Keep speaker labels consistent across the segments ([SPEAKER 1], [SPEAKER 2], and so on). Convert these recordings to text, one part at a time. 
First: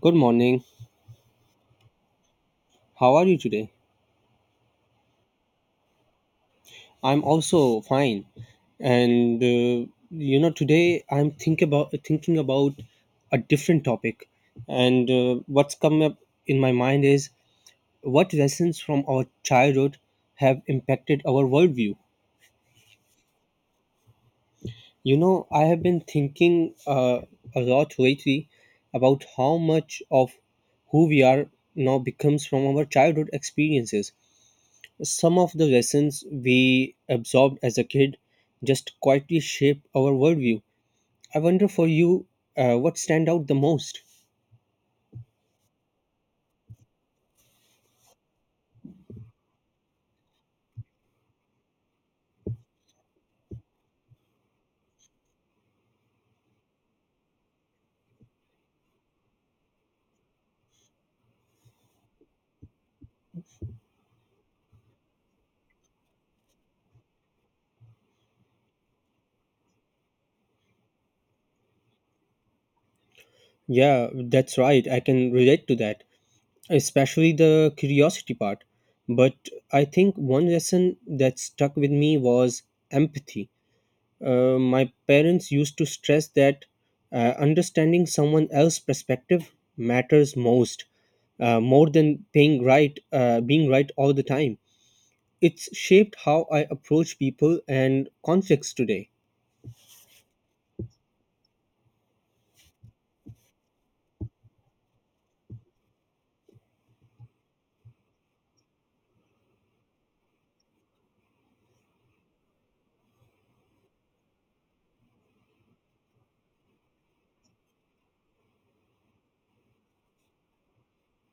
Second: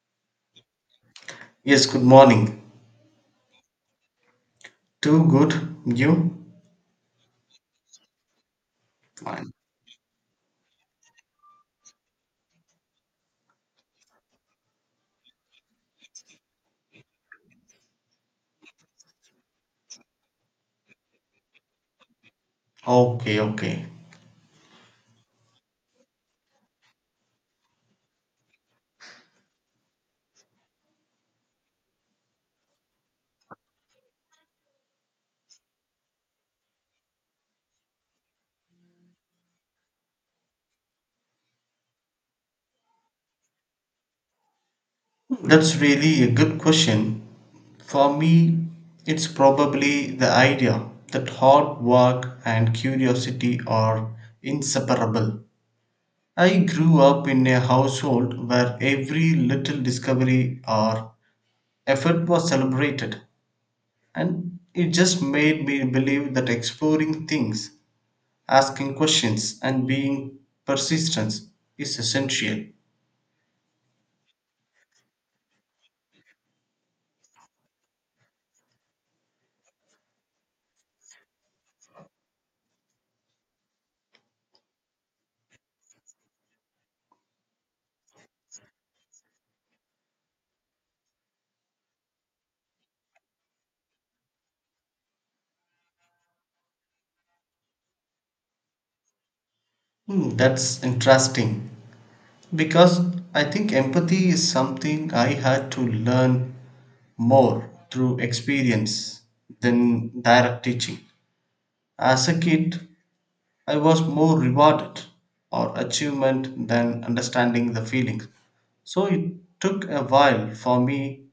[SPEAKER 1] Good morning.
[SPEAKER 2] Yes, good morning.
[SPEAKER 1] How are you today?
[SPEAKER 2] Too good? You?
[SPEAKER 1] I'm also fine.
[SPEAKER 2] Fine.
[SPEAKER 1] Today I'm think about thinking about a different topic. And What's come up in my mind is what lessons from our childhood have impacted our worldview.
[SPEAKER 2] Okay, okay.
[SPEAKER 1] I have been thinking a lot lately about how much of who we are now becomes from our childhood experiences. Some of the lessons we absorbed as a kid just quietly shape our worldview. I wonder for you, what stand out the most?
[SPEAKER 2] That's really a good question. For me, it's probably the idea that hard work and curiosity are inseparable. I grew up in a household where every little discovery or effort was celebrated, and it just made me believe that exploring things asking questions and being persistent is essential.
[SPEAKER 1] Yeah, that's right. I can relate to that, especially the curiosity part. But I think one lesson that stuck with me was empathy. My parents used to stress that understanding someone else's perspective matters most, more than being right all the time. It's shaped how I approach people and conflicts today.
[SPEAKER 2] Hmm, that's interesting because I think empathy is something I had to learn more through experience than direct teaching. As a kid, I was more rewarded or achievement than understanding the feelings. So it took a while for me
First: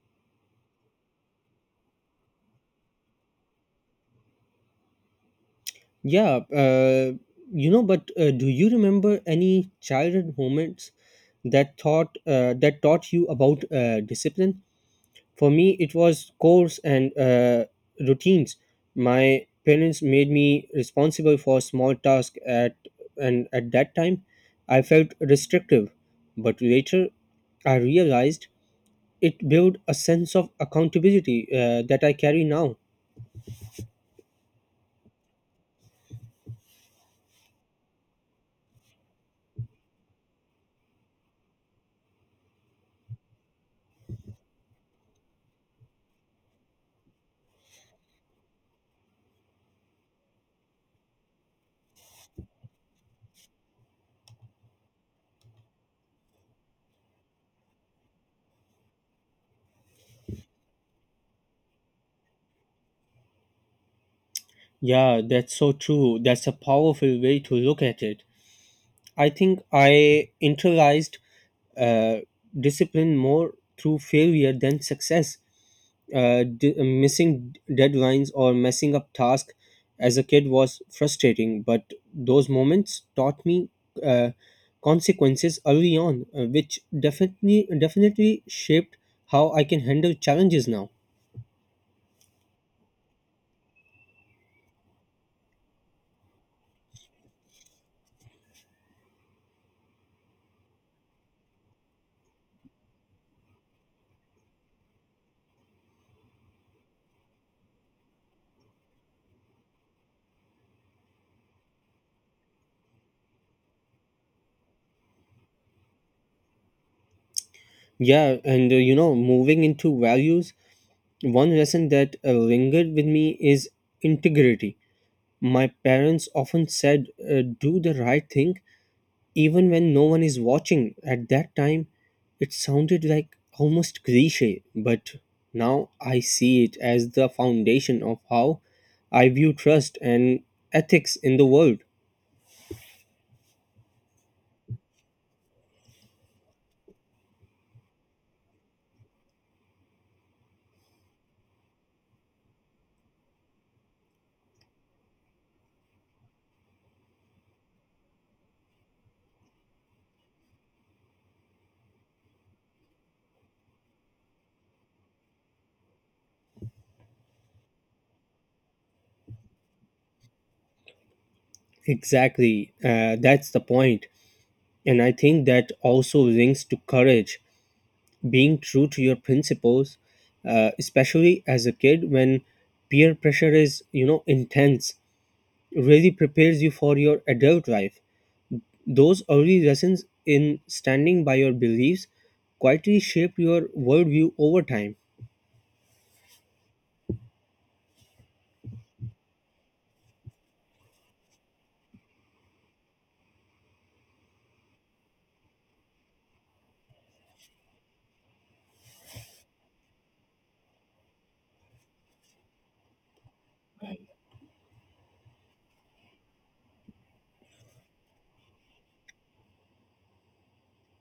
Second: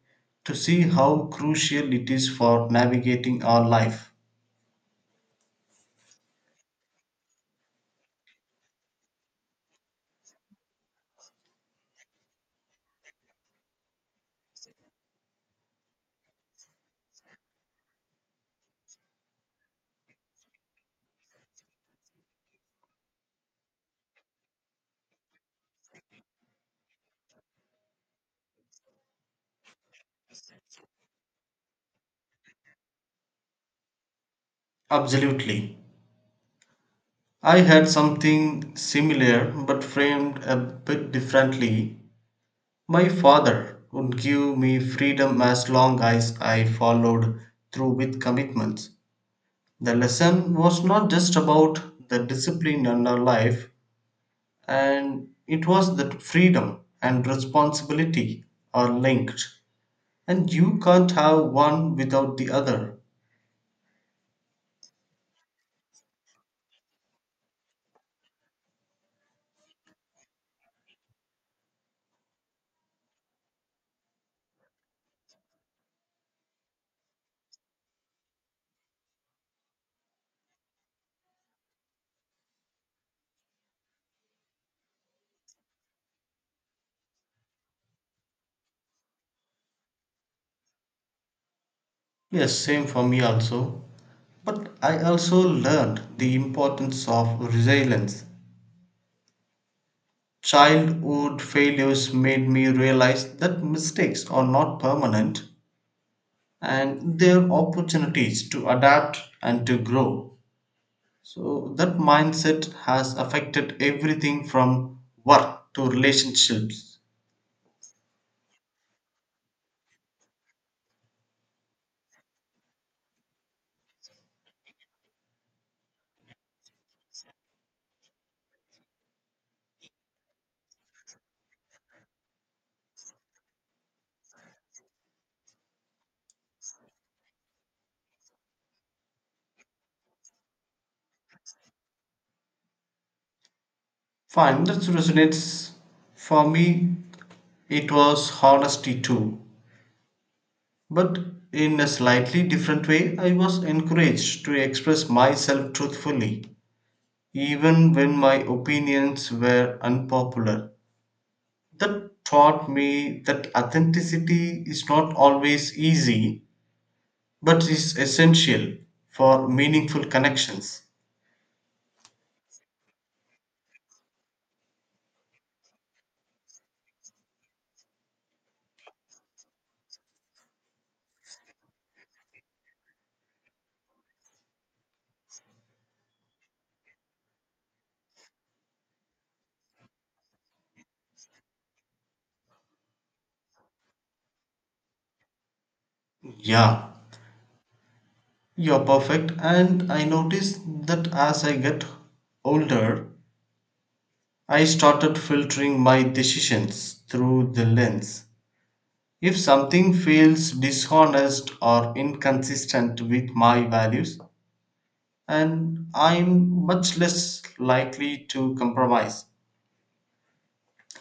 [SPEAKER 2] to see how crucial it is for navigating our life.
[SPEAKER 1] Yeah, you know, but Do you remember any childhood moments that taught you about discipline? For me, it was chores and routines. My parents made me responsible for small tasks at and at that time, I felt restrictive. But later, I realized it built a sense of accountability that I carry now.
[SPEAKER 2] Absolutely. I had something similar but framed a bit differently. My father would give me freedom as long as I followed through with commitments. The lesson was not just about the discipline in our life, and it was that freedom and responsibility are linked, and you can't have one without the other.
[SPEAKER 1] Yeah, that's so true. That's a powerful way to look at it. I think I internalized uh, discipline more through failure than success. Missing deadlines or messing up tasks as a kid was frustrating, but those moments taught me uh, consequences early on, which definitely shaped how I can handle challenges now.
[SPEAKER 2] Yes, same for me also. But I also learned the importance of resilience. Childhood failures made me realize that mistakes are not permanent and they're opportunities to adapt and to grow. So, that mindset has affected everything from work to relationships.
[SPEAKER 1] Moving into values. One lesson that lingered with me is integrity. My parents often said, do the right thing even when no one is watching. At that time, it sounded like almost cliche, but now I see it as the foundation of how I view trust and ethics in the world.
[SPEAKER 2] Fine, that resonates. For me, it was honesty too. But in a slightly different way, I was encouraged to express myself truthfully, even when my opinions were unpopular. That taught me that authenticity is not always easy, but is essential for meaningful connections.
[SPEAKER 1] Exactly, that's the point. And I think that also links to courage. Being true to your principles, especially as a kid when peer pressure is, you know, intense, really prepares you for your adult life. Those early lessons in standing by your beliefs quietly shape your worldview over time.
[SPEAKER 2] Yeah, you're perfect. And I noticed that as I get older, I started filtering my decisions through the lens. If something feels dishonest or inconsistent with my values, and I'm much less likely to compromise.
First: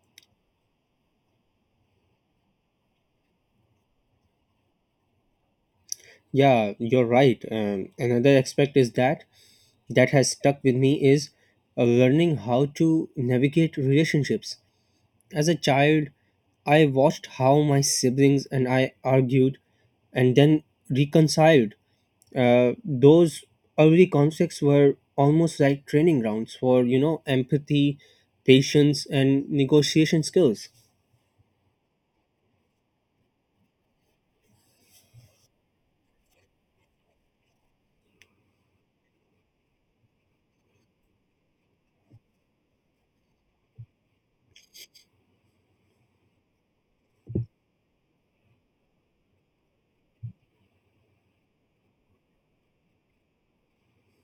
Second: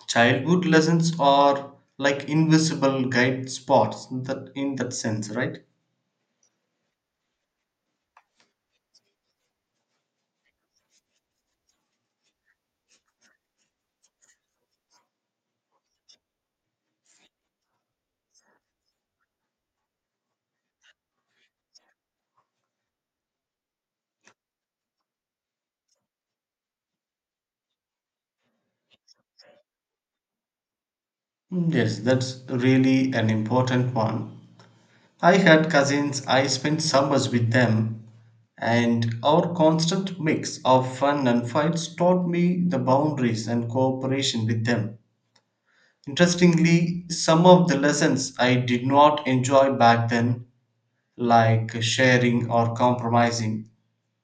[SPEAKER 2] Childhood lessons are like invisible guide spots that in that sense, right?
[SPEAKER 1] Yeah you're right um, Another aspect is that has stuck with me is learning how to navigate relationships. As a child, I watched how my siblings and I argued and then reconciled. Those early conflicts were almost like training grounds for, you know, empathy, patience, and negotiation skills.
[SPEAKER 2] Mm, yes, that's really an important one. I had cousins, I spent summers with them, and our constant mix of fun and fights taught me the boundaries and cooperation with them. Interestingly, some of the lessons I did not enjoy back then, like sharing or compromising,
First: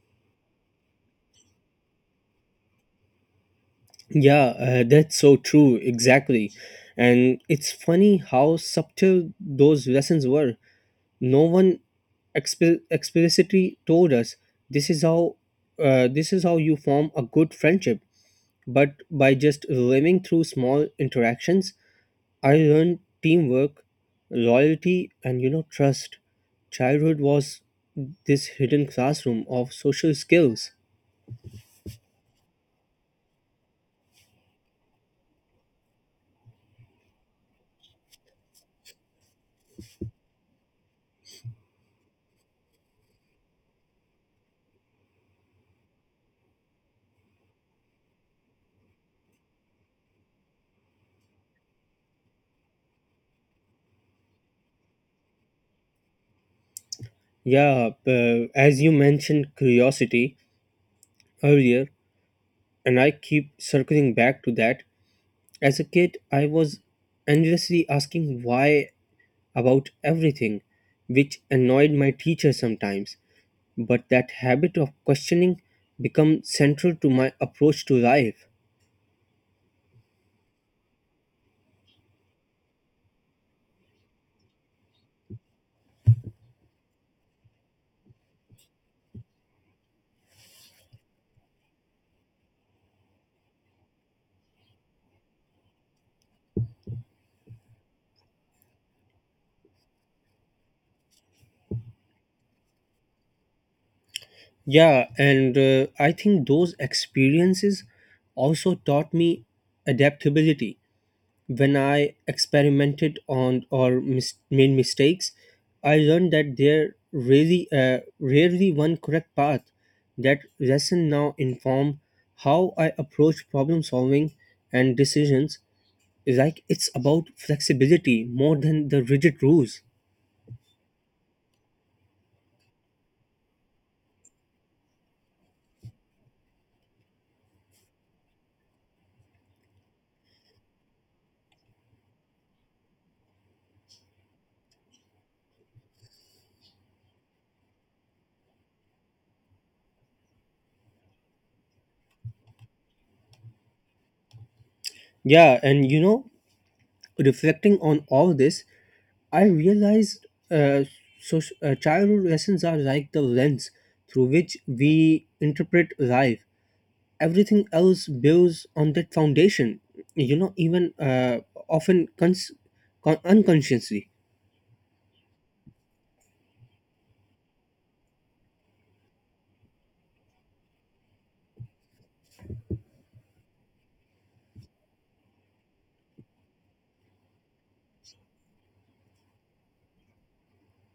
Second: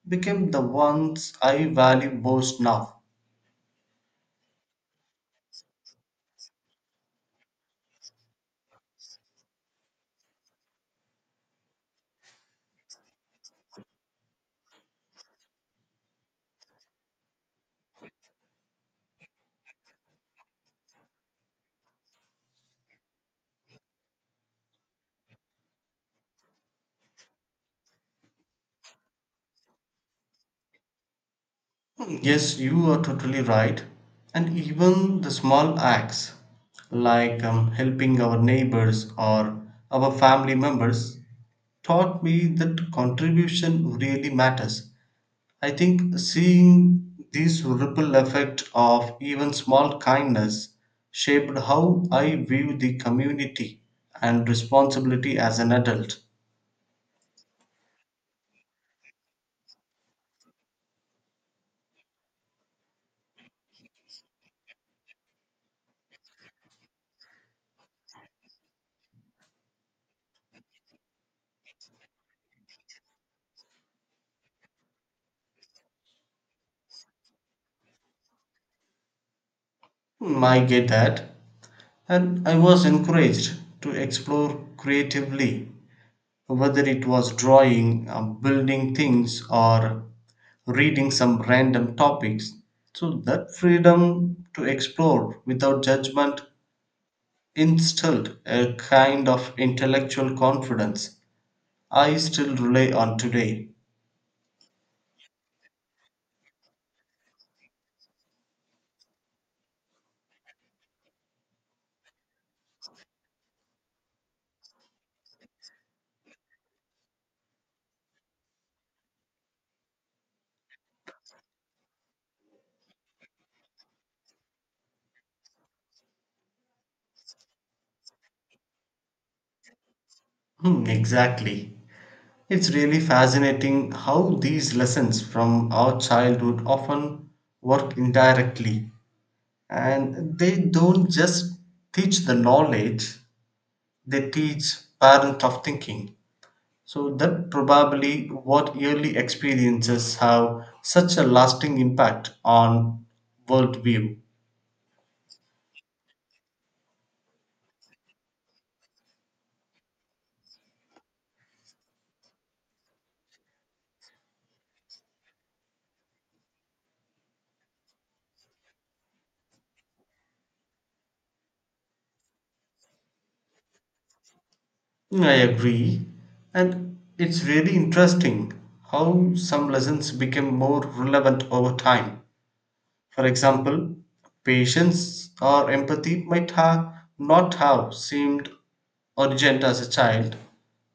[SPEAKER 2] became the ones I value most now.
[SPEAKER 1] Yeah, that's so true, exactly. And it's funny how subtle those lessons were. No one explicitly told us this is how you form a good friendship, but by just living through small interactions, I learned teamwork, loyalty, and, you know, trust. Childhood was this hidden classroom of social skills.
[SPEAKER 2] Yes, you are totally right. And even the small acts, like helping our neighbors or our family members, taught me that contribution really matters. I think seeing this ripple effect of even small kindness shaped how I view the community and responsibility as an adult.
[SPEAKER 1] Yeah, uh, as you mentioned curiosity earlier, and I keep circling back to that. As a kid, I was endlessly asking why about everything, which annoyed my teacher sometimes. But that habit of questioning become central to my approach to life.
[SPEAKER 2] Hmm, I get that. And I was encouraged to explore creatively whether it was drawing, building things, or reading some random topics. So, that freedom to explore without judgment instilled a kind of intellectual confidence I still rely on today.
[SPEAKER 1] Yeah and I think those experiences also taught me adaptability. When i experimented on or mis- made mistakes, I learned that there really rarely one correct path. That lesson now inform how I approach problem solving and decisions. Like it's about flexibility more than the rigid rules.
[SPEAKER 2] Hmm, exactly. It's really fascinating how these lessons from our childhood often work indirectly and they don't just teach the knowledge, they teach parent of thinking. So that probably what early experiences have such a lasting impact on worldview.
[SPEAKER 1] Yeah, and you know, Reflecting on all this, I realized childhood lessons are like the lens through which we interpret life. Everything else builds on that foundation. You know, even often unconsciously.
[SPEAKER 2] Mm, I agree, and it's really interesting how some lessons become more relevant over time. For example, patience or empathy might have not have seemed urgent as a child,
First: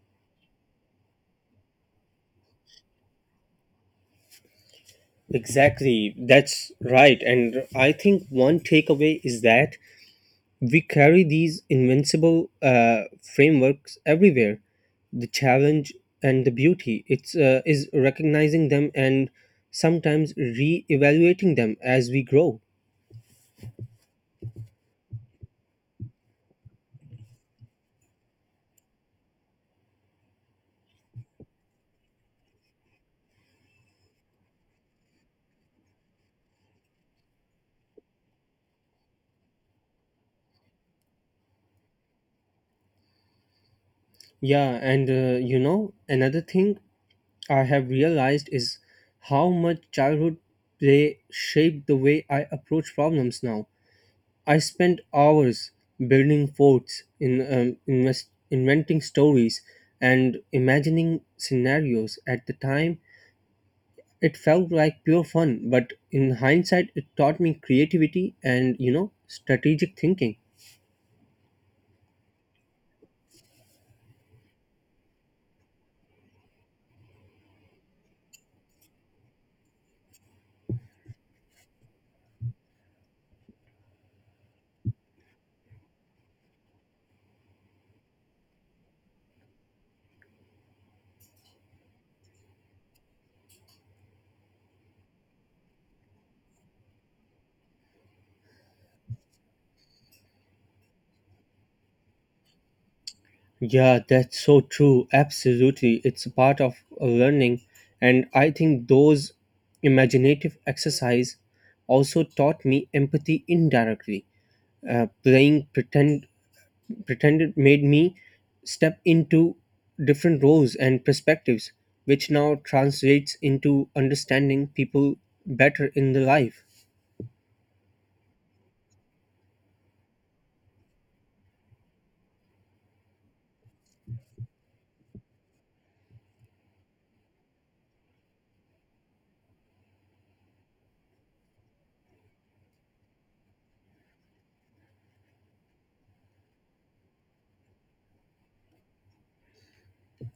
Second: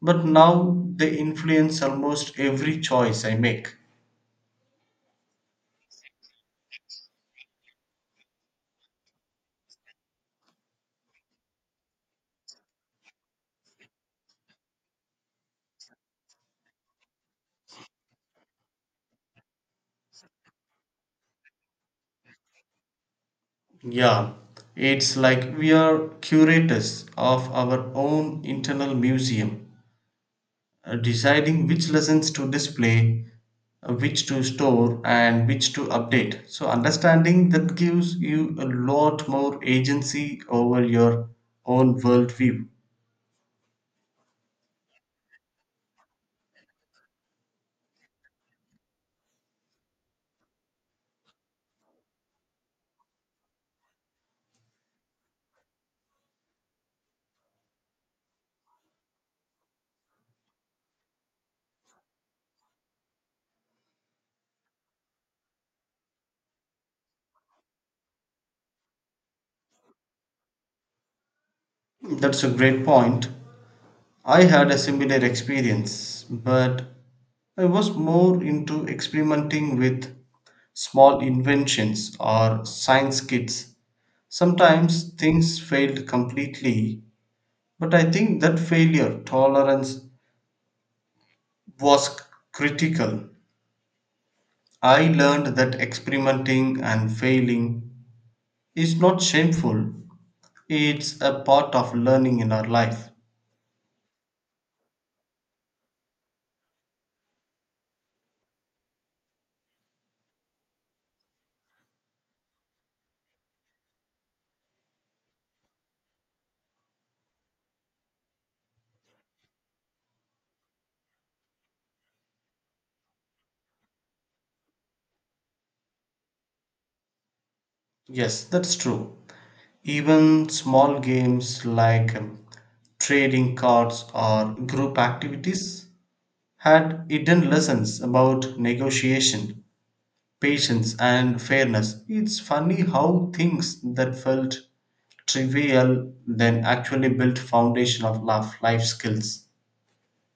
[SPEAKER 2] but now they influence almost every choice I make.
[SPEAKER 1] Exactly, that's right. And I think one takeaway is that we carry these invincible frameworks everywhere. The challenge and the beauty is recognizing them and sometimes re evaluating them as we grow.
[SPEAKER 2] Yeah, it's like we are curators of our own internal museum, deciding which lessons to display, which to store, and which to update. So, understanding that gives you a lot more agency over your own worldview.
[SPEAKER 1] Another thing I have realized is how much childhood play shaped the way I approach problems now. I spent hours building forts, inventing stories, and imagining scenarios. At the time, it felt like pure fun, but in hindsight, it taught me creativity and, you know, strategic thinking.
[SPEAKER 2] That's a great point. I had a similar experience, but I was more into experimenting with small inventions or science kits. Sometimes things failed completely, but I think that failure tolerance was critical. I learned that experimenting and failing is not shameful, it's a part of learning in our life.
[SPEAKER 1] Yeah, that's so true. Absolutely, it's a part of learning, and I think those imaginative exercise also taught me empathy indirectly. Playing pretend pretended made me step into different roles and perspectives, which now translates into understanding people better in the life.
[SPEAKER 2] Yes, that's true. Even small games like trading cards or group activities had hidden lessons about negotiation patience and fairness. It's funny how things that felt trivial then actually built foundation of life skills.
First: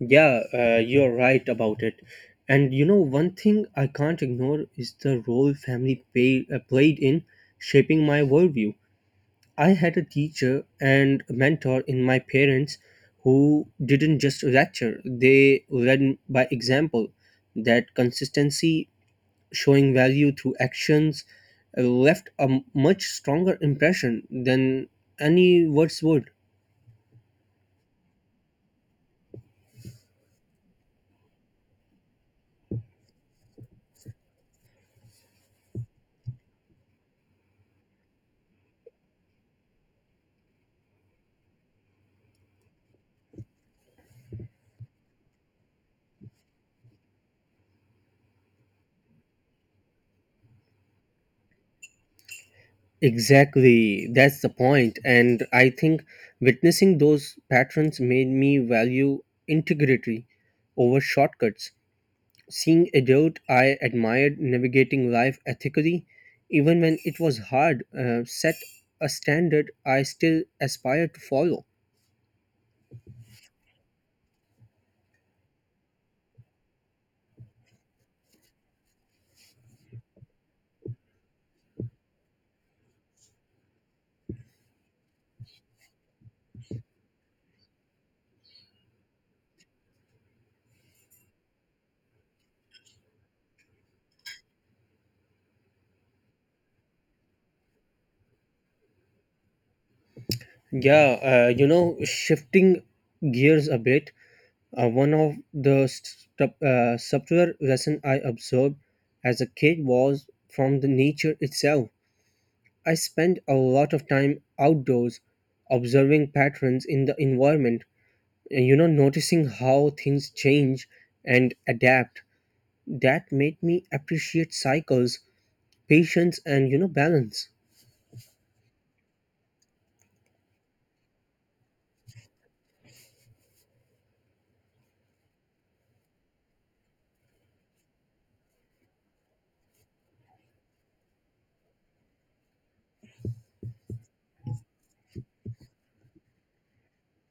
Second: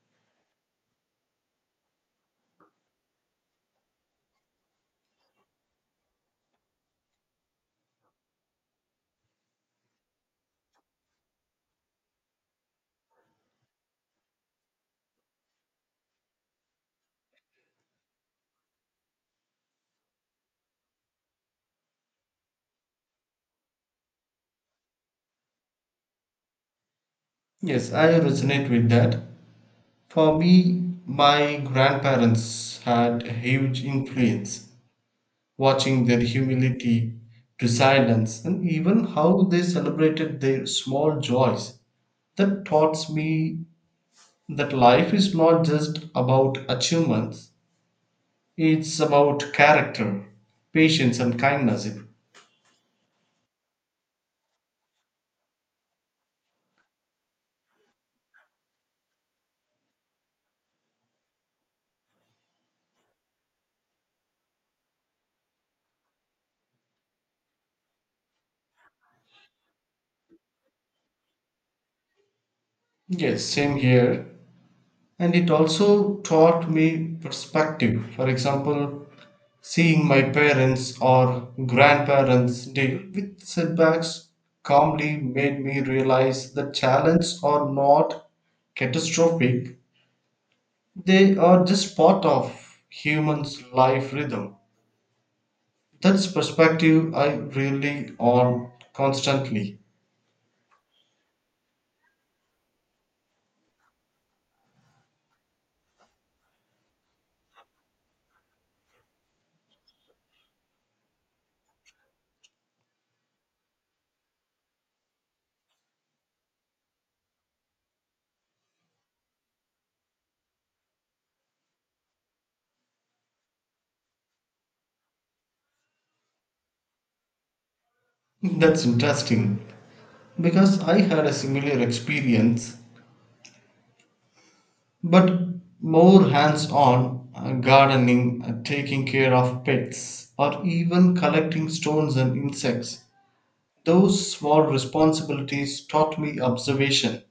[SPEAKER 1] Yeah, you're right about it. And you know, one thing I can't ignore is the role family played in shaping my worldview. I had a teacher and mentor in my parents who didn't just lecture, they led by example. That consistency, showing value through actions, left much stronger impression than any words would.
[SPEAKER 2] Yes, I resonate with that. For me, my grandparents had a huge influence, watching their humility to silence and even how they celebrated their small joys. That taught me that life is not just about achievements, it's about character, patience, and kindness.
[SPEAKER 1] Exactly, that's the point. And I think witnessing those patterns made me value integrity over shortcuts. Seeing a dude I admired navigating life ethically, even when it was hard, set a standard I still aspire to follow.
[SPEAKER 2] Yes, same here. And it also taught me perspective. For example, seeing my parents or grandparents deal with setbacks calmly made me realize that challenges are not catastrophic, they are just part of human's life rhythm. That's perspective I really on constantly.
[SPEAKER 1] Shifting gears a bit, one of the subtler lesson I absorbed as a kid was from the nature itself. I spent a lot of time outdoors observing patterns in the environment, and, you know, noticing how things change and adapt. That made me appreciate cycles, patience, and, you know, balance.
[SPEAKER 2] That's interesting. Because I had a similar experience, but more hands on gardening, taking care of pets, or even collecting stones and insects. Those small responsibilities taught me observation,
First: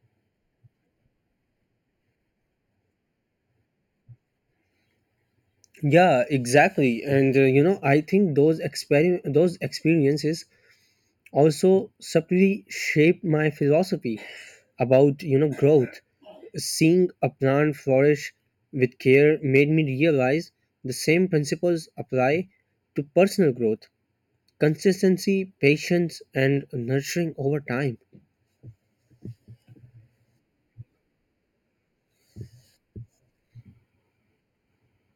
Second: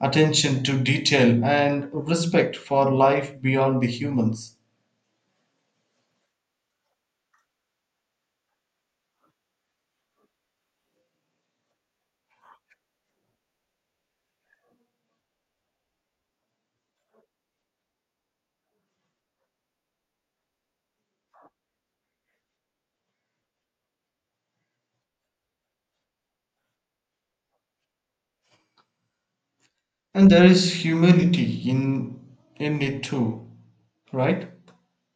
[SPEAKER 2] attention to detail, and respect for life beyond the humans.
[SPEAKER 1] Yeah, exactly. I think those experiences also subtly shaped my philosophy about, you know, growth. Seeing a plant flourish with care made me realize the same principles apply to personal growth: consistency, patience, and nurturing over time.
[SPEAKER 2] And there is humility in it too, right?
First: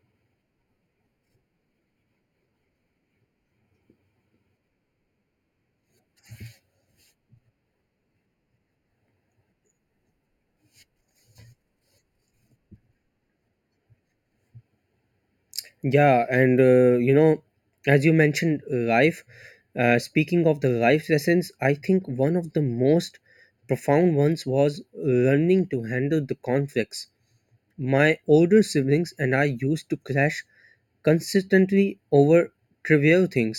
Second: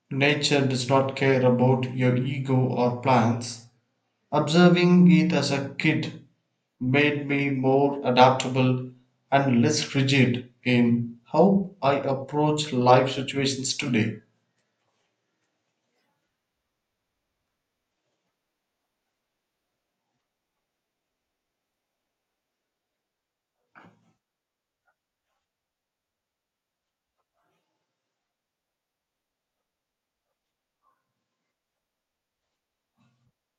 [SPEAKER 2] Nature does not care about your ego or plans. Observing it as a kid made me more adaptable and less rigid in how I approach life situations today.
[SPEAKER 1] Yeah and you know as you mentioned life Speaking of the life lessons, I think one of the most profound ones was learning to handle the conflicts. My older siblings and I used to clash consistently over trivial things,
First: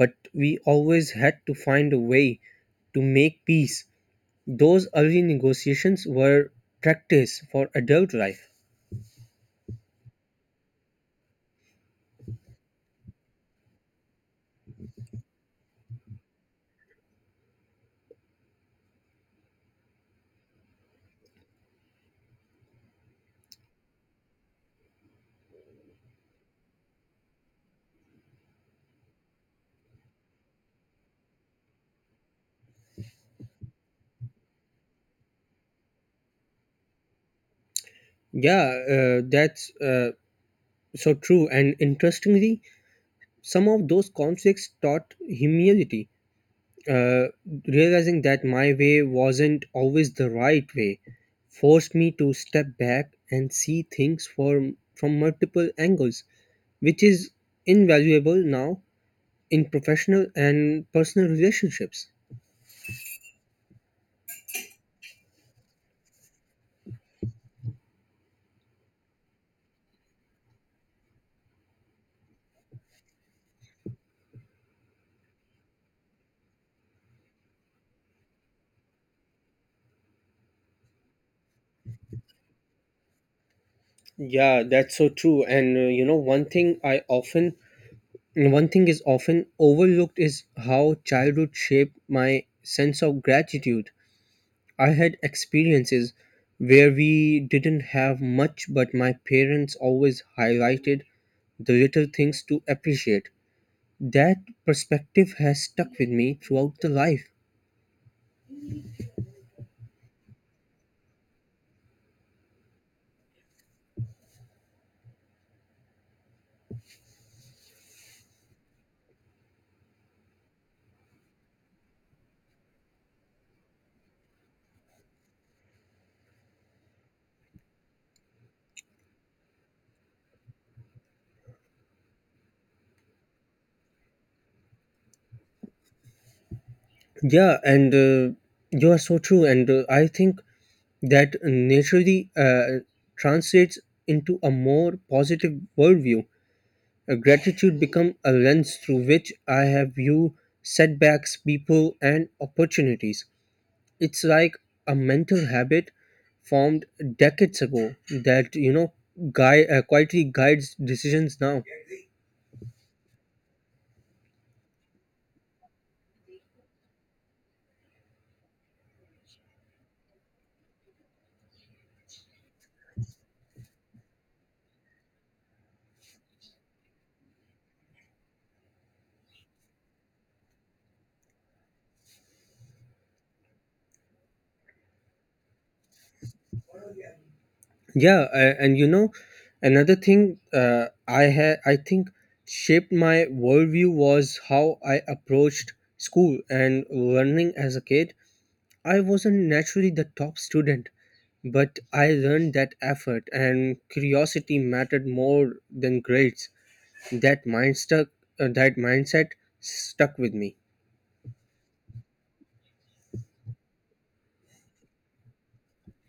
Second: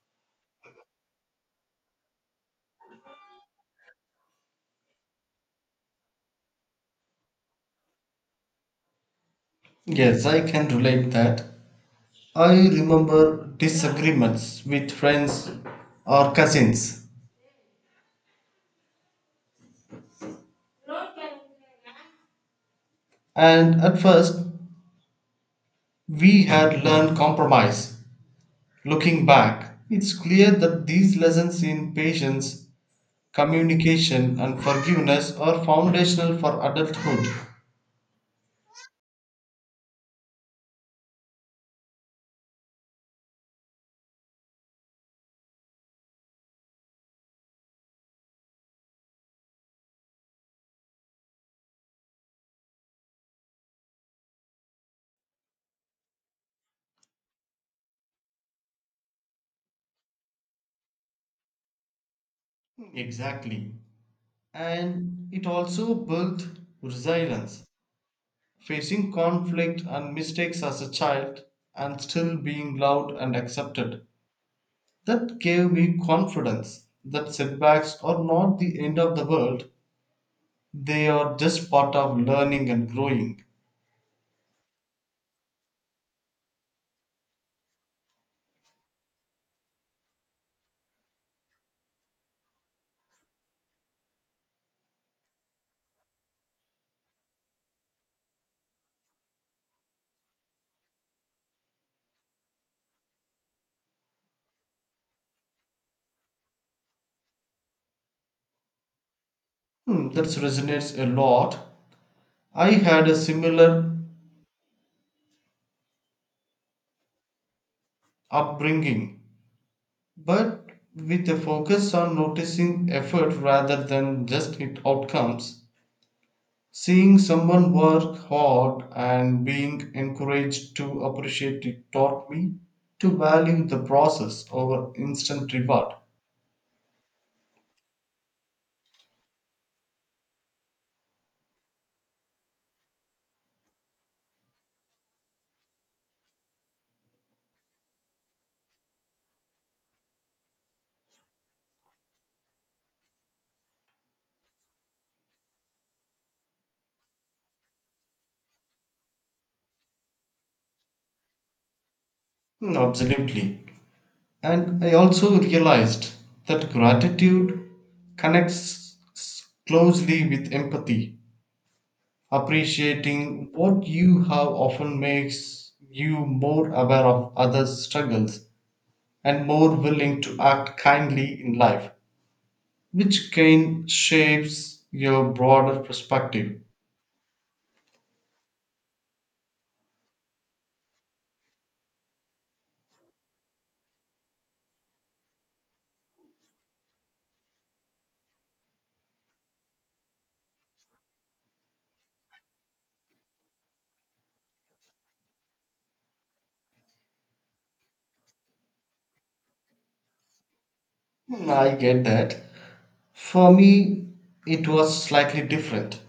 [SPEAKER 1] but we always had to find a way to make peace. Those early negotiations were practice for adult life.
[SPEAKER 2] Yes, I can relate that. I remember disagreements with friends or cousins, and at first we had learned compromise. Looking back, it's clear that these lessons in patience, communication, and forgiveness are foundational for adulthood.
[SPEAKER 1] Yeah, that's so true. And interestingly, some of those conflicts taught humility. uh, Realizing that my way wasn't always the right way forced me to step back and see things from multiple angles, which is invaluable now in professional and personal relationships.
[SPEAKER 2] Exactly. And it also built resilience. Facing conflict and mistakes as a child and still being loved and accepted. That gave me confidence that setbacks are not the end of the world, they are just part of learning and growing.
[SPEAKER 1] Yeah that's so true and uh, you know One thing is often overlooked is how childhood shaped my sense of gratitude. I had experiences where we didn't have much, but my parents always highlighted the little things to appreciate. That perspective has stuck with me throughout the life.
[SPEAKER 2] Hmm, that resonates a lot. I had a similar upbringing, but with a focus on noticing effort rather than just it outcomes. Seeing someone work hard and being encouraged to appreciate it taught me to value the process over instant reward.
[SPEAKER 1] Yeah, and You are so true. And I think that naturally translates into a more positive worldview. Gratitude become a lens through which I have view setbacks, people, and opportunities. It's like a mental habit formed decades ago that, you know, guy quietly guides decisions now.
[SPEAKER 2] Hmm, absolutely. And I also realized that gratitude connects closely with empathy. Appreciating what you have often makes you more aware of others' struggles and more willing to act kindly in life, which kind shapes your broader perspective.
[SPEAKER 1] Yeah, and you know Another thing I had I think shaped my worldview was how I approached school and learning as a kid. I wasn't naturally the top student, but I learned that effort and curiosity mattered more than grades. That mind stuck, that mindset stuck with me.
[SPEAKER 2] Hmm, I get that. For me, it was slightly different.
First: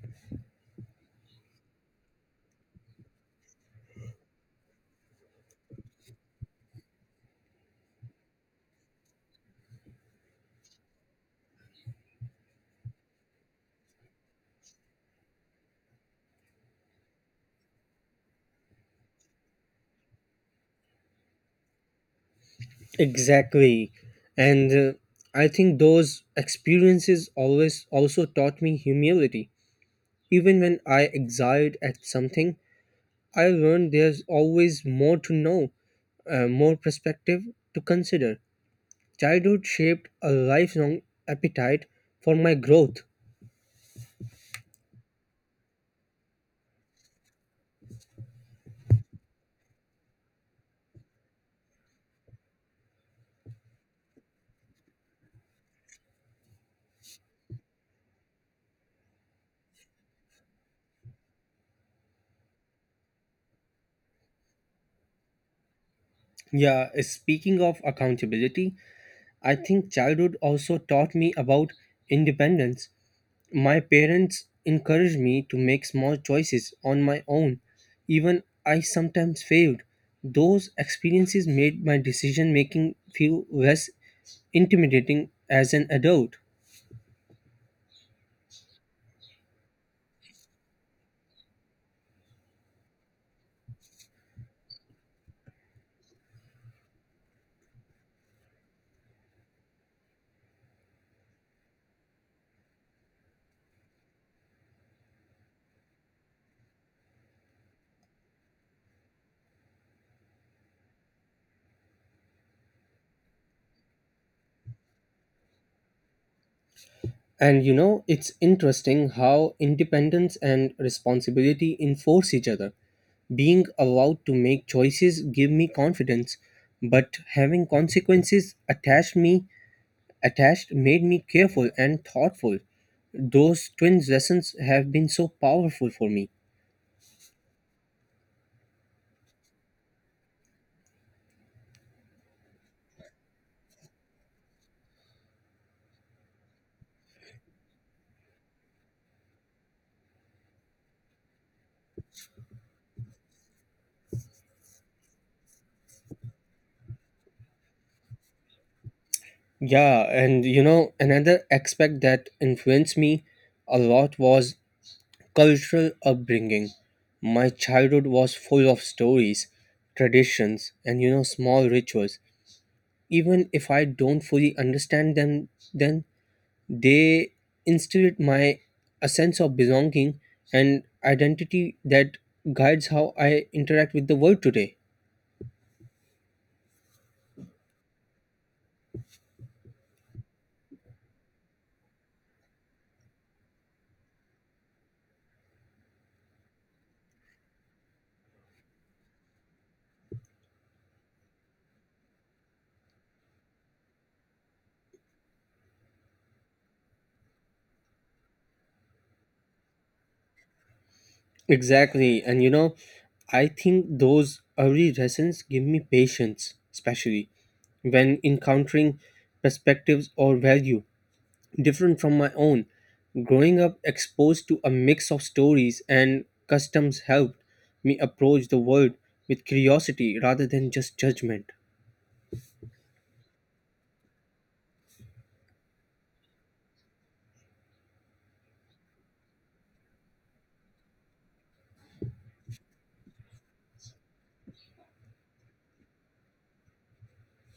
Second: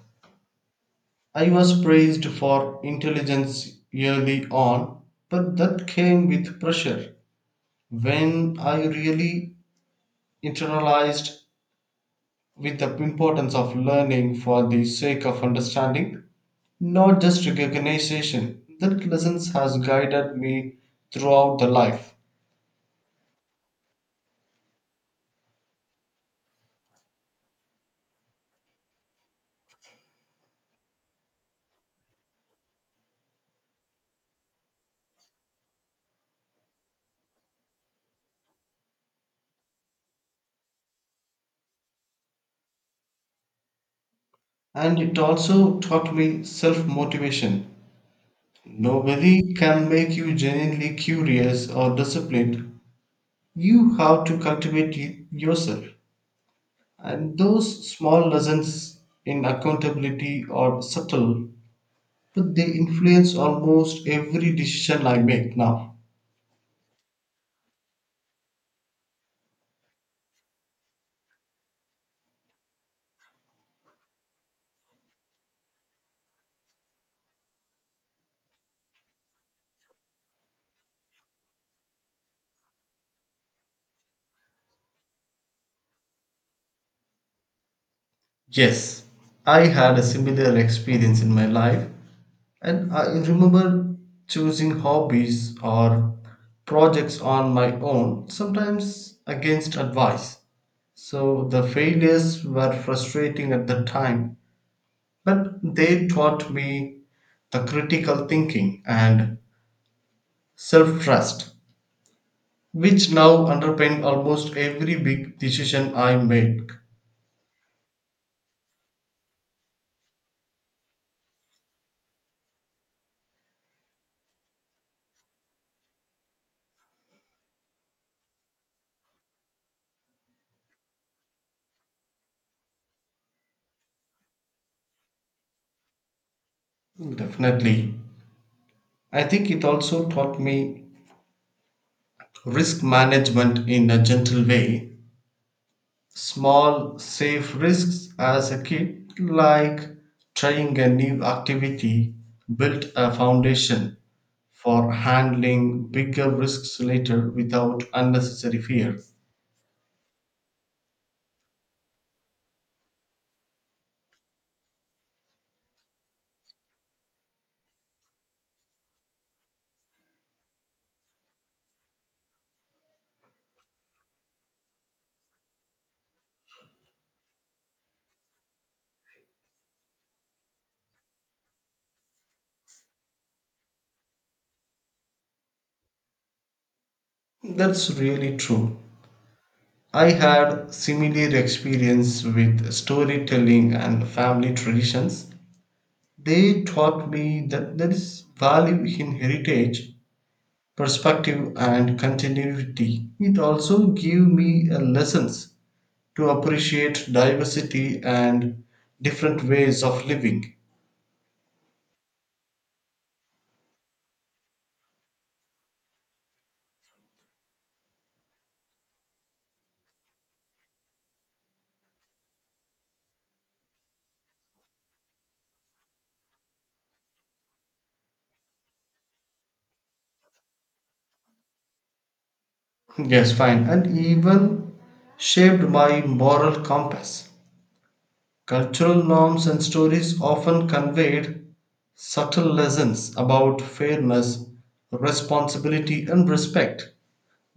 [SPEAKER 2] I was praised for intelligence early on, but that came with pressure. When I really internalized with the importance of learning for the sake of understanding, not just recognition, that lessons has guided me throughout the life.
[SPEAKER 1] Exactly. And I think those experiences always also taught me humility. Even when I exiled at something, I learned there's always more to know, more perspective to consider. Childhood shaped a lifelong appetite for my growth.
[SPEAKER 2] And it also taught me self motivation. Nobody can make you genuinely curious or disciplined. You have to cultivate yourself. And those small lessons in accountability are subtle, but they influence almost every decision I make now.
[SPEAKER 1] Yeah, speaking of accountability, I think childhood also taught me about independence. My parents encouraged me to make small choices on my own. Even I sometimes failed. Those experiences made my decision making feel less intimidating as an adult.
[SPEAKER 2] Yes, I had a similar experience in my life, and I remember choosing hobbies or projects on my own, sometimes against advice. So the failures were frustrating at the time, but they taught me the critical thinking and self trust, which now underpin almost every big decision I make.
[SPEAKER 1] And you know, it's interesting how independence and responsibility enforce each other. Being allowed to make choices give me confidence, but having consequences attached made me careful and thoughtful. Those twin lessons have been so powerful for me.
[SPEAKER 2] Definitely. I think it also taught me risk management in a gentle way. Small, safe risks as a kid, like trying a new activity, built a foundation for handling bigger risks later without unnecessary fear.
[SPEAKER 1] Another aspect that influenced me a lot was cultural upbringing. My childhood was full of stories, traditions, and, you know, small rituals. Even if I don't fully understand them then, they instilled my a sense of belonging and identity that guides how I interact with the world today.
[SPEAKER 2] That's really true. I had similar experience with storytelling and family traditions. They taught me that there is value in heritage perspective and continuity. It also gave me a lessons to appreciate diversity and different ways of living.
[SPEAKER 1] Exactly, and you know, I think those early lessons give me patience, especially when encountering perspectives or value different from my own. Growing up exposed to a mix of stories and customs helped me approach the world with curiosity rather than just judgment.
[SPEAKER 2] Yes, fine. And even shaped my moral compass. Cultural norms and stories often conveyed subtle lessons about fairness, responsibility, and respect.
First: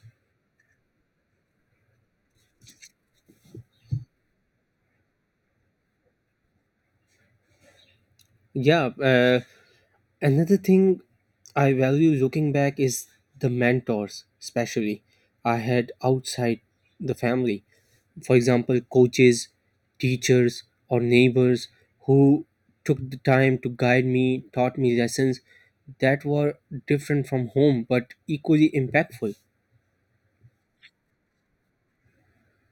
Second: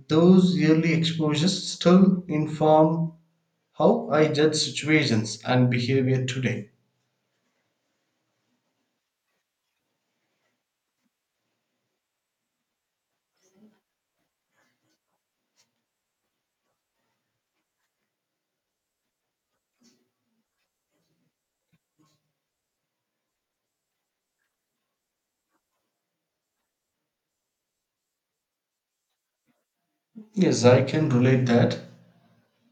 [SPEAKER 2] Those yearly exposures still inform how I judge situations and behavior today.
[SPEAKER 1] Yeah, uh, Another thing I value looking back is the mentors, especially I had outside the family. For example, coaches, teachers, or neighbors who took the time to guide me, taught me lessons that were different from home but equally impactful.
[SPEAKER 2] Yes, I can relate that.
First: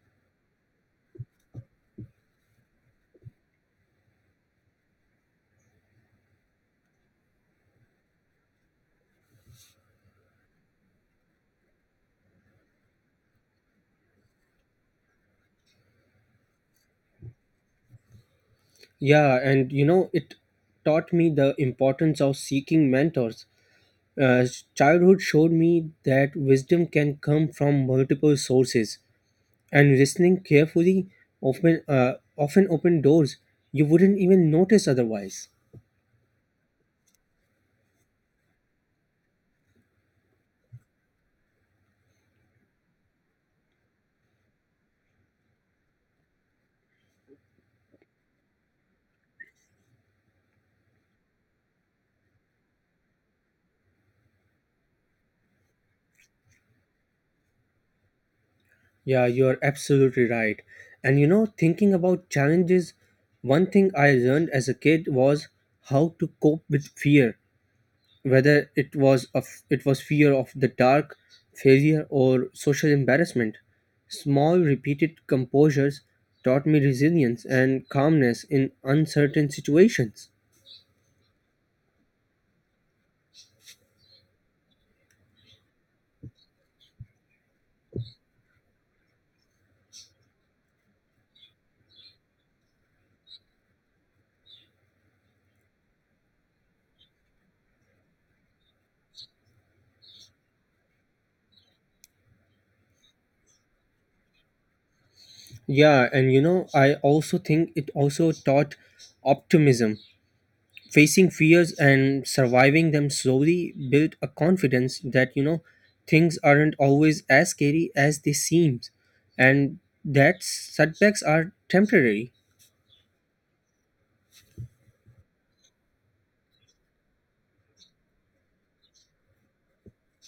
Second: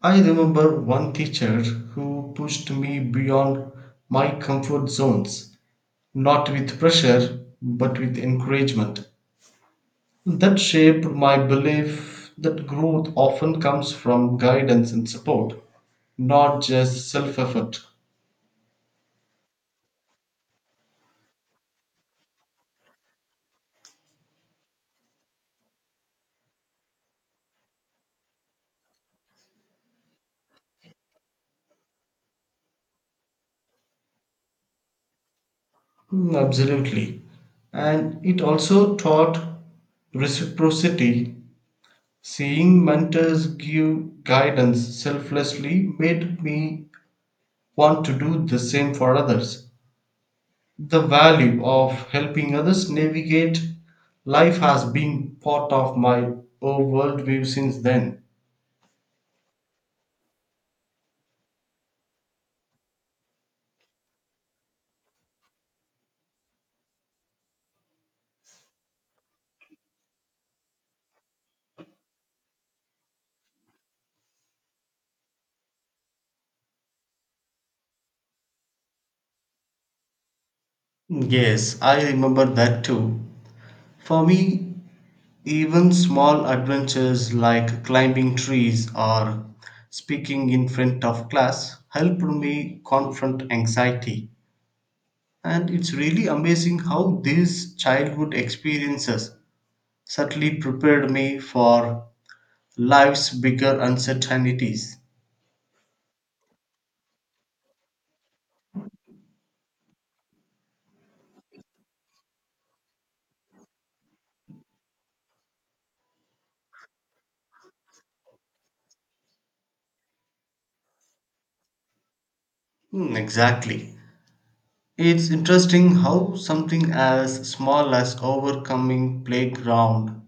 [SPEAKER 2] I remember one teacher who pushed me beyond my comfort zones, not with pressure, but with encouragement. That shaped my belief that growth often comes from guidance and support, not just self effort.
[SPEAKER 1] It taught me the importance of seeking mentors. Uh, Childhood showed me that wisdom can come from multiple sources and listening carefully often uh, often open doors you wouldn't even notice otherwise.
[SPEAKER 2] Mm, absolutely. And it also taught reciprocity. Seeing mentors give guidance selflessly made me want to do the same for others. The value of helping others navigate life has been part of my whole worldview since then.
[SPEAKER 1] Yeah you're absolutely right and you know Thinking about challenges, one thing I learned as a kid was how to cope with fear. Whether it was fear of the dark, failure, or social embarrassment, small repeated composures taught me resilience and calmness in uncertain situations.
[SPEAKER 2] Yes, I remember that too. For me, even small adventures like climbing trees or speaking in front of class helped me confront anxiety. And it's really amazing how these childhood experiences certainly prepared me for life's bigger uncertainties.
[SPEAKER 1] Yeah, and you know, I also think it also taught optimism. Facing fears and surviving them slowly built a confidence that, you know, things aren't always as scary as they seem, and that setbacks are temporary.
[SPEAKER 2] Hmm, exactly. It's interesting how something as small as overcoming playground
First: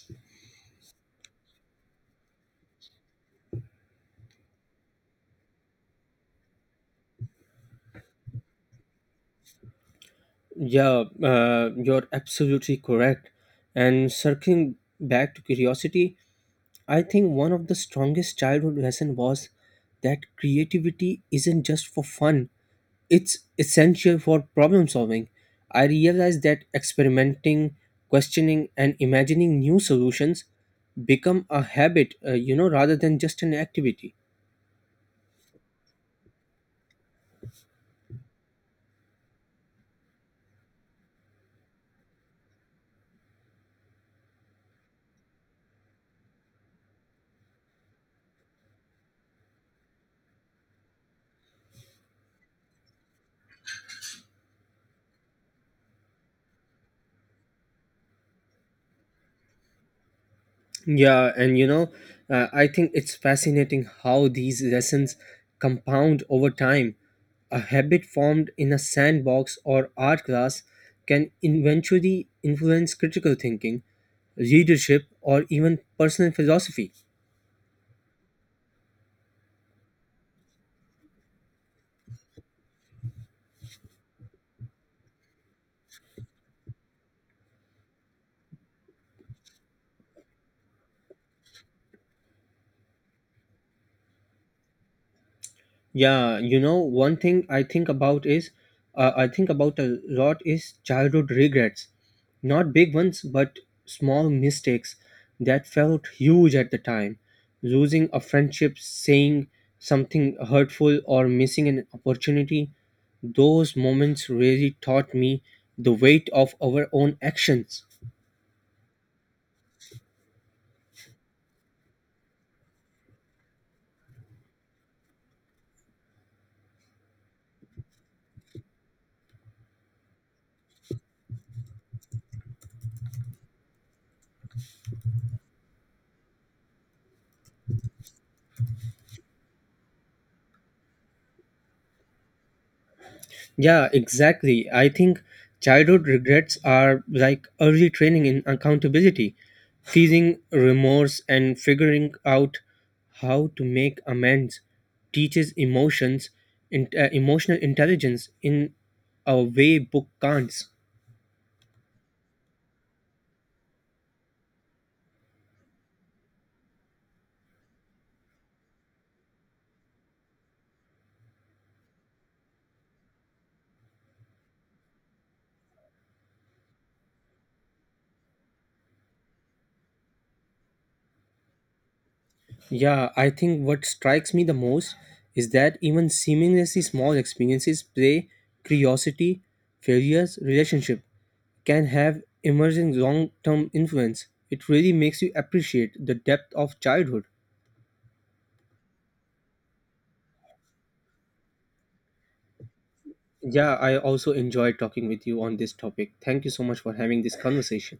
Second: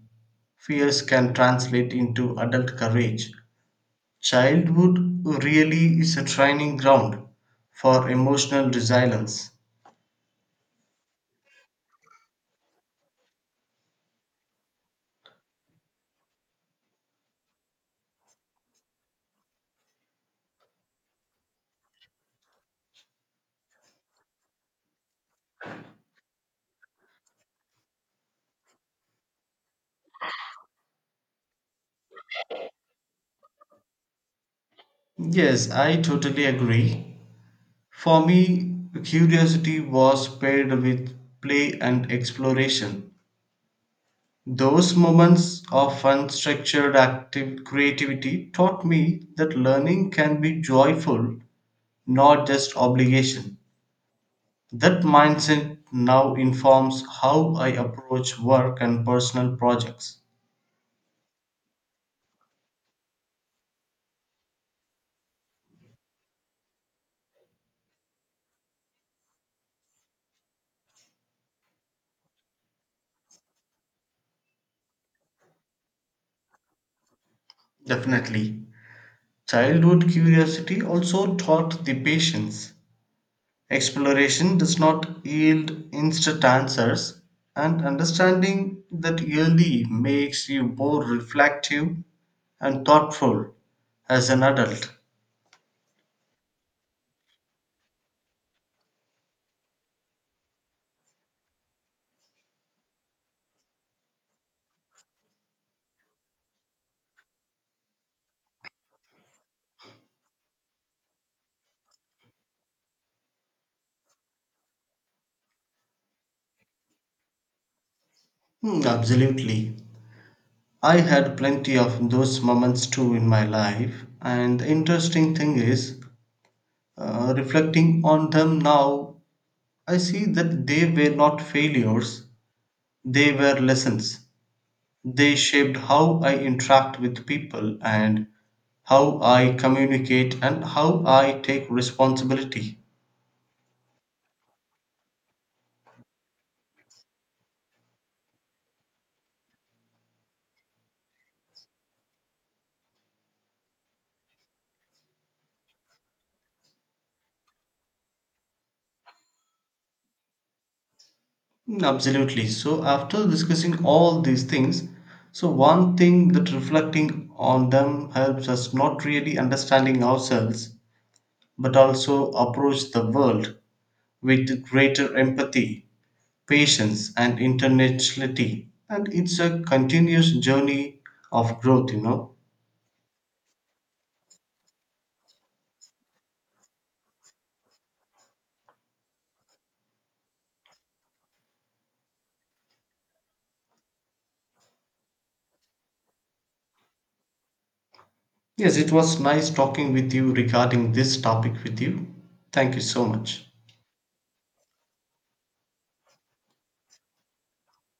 [SPEAKER 2] fears can translate into adult courage. Childhood really is a training ground for emotional resilience.
[SPEAKER 1] Yeah, you're absolutely correct. And circling back to curiosity, I think one of the strongest childhood lesson was that creativity isn't just for fun, it's essential for problem solving. I realized that experimenting, questioning, and imagining new solutions become a habit, you know, rather than just an activity.
[SPEAKER 2] Yes, I totally agree. For me, curiosity was paired with play and exploration. Those moments of unstructured active creativity taught me that learning can be joyful, not just obligation. That mindset now informs how I approach work and personal projects.
[SPEAKER 1] Yeah, and you know, I think it's fascinating how these lessons compound over time. A habit formed in a sandbox or art class can eventually influence critical thinking, leadership, or even personal philosophy.
[SPEAKER 2] Definitely. Childhood curiosity also taught the patience. Exploration does not yield instant answers, and understanding that early makes you more reflective and thoughtful as an adult.
[SPEAKER 1] Yeah, you know, one thing I think about is, I think about a lot is childhood regrets. Not big ones, but small mistakes that felt huge at the time. Losing a friendship, saying something hurtful, or missing an opportunity. Those moments really taught me the weight of our own actions.
[SPEAKER 2] Hmm, absolutely. I had plenty of those moments too in my life, and the interesting thing is, reflecting on them now, I see that they were not failures, they were lessons. They shaped how I interact with people and how I communicate and how I take responsibility.
[SPEAKER 1] Yeah, exactly. I think childhood regrets are like early training in accountability. Feeling remorse and figuring out how to make amends teaches emotional intelligence in a way book can't.
[SPEAKER 2] Mm, absolutely. So, after discussing all these things, so one thing that reflecting on them helps us not really understanding ourselves, but also approach the world with greater empathy, patience, and intentionality. And it's a continuous journey of growth, you know.
[SPEAKER 1] Yeah I think what strikes me the most is that even seemingly small experiences: play, curiosity, failures, relationship, can have emerging long-term influence. It really makes you appreciate the depth of childhood.
[SPEAKER 2] Yes, it was nice talking with you regarding this topic with you. Thank you so much.
[SPEAKER 1] Yeah, I also enjoyed talking with you on this topic. Thank you so much for having this conversation.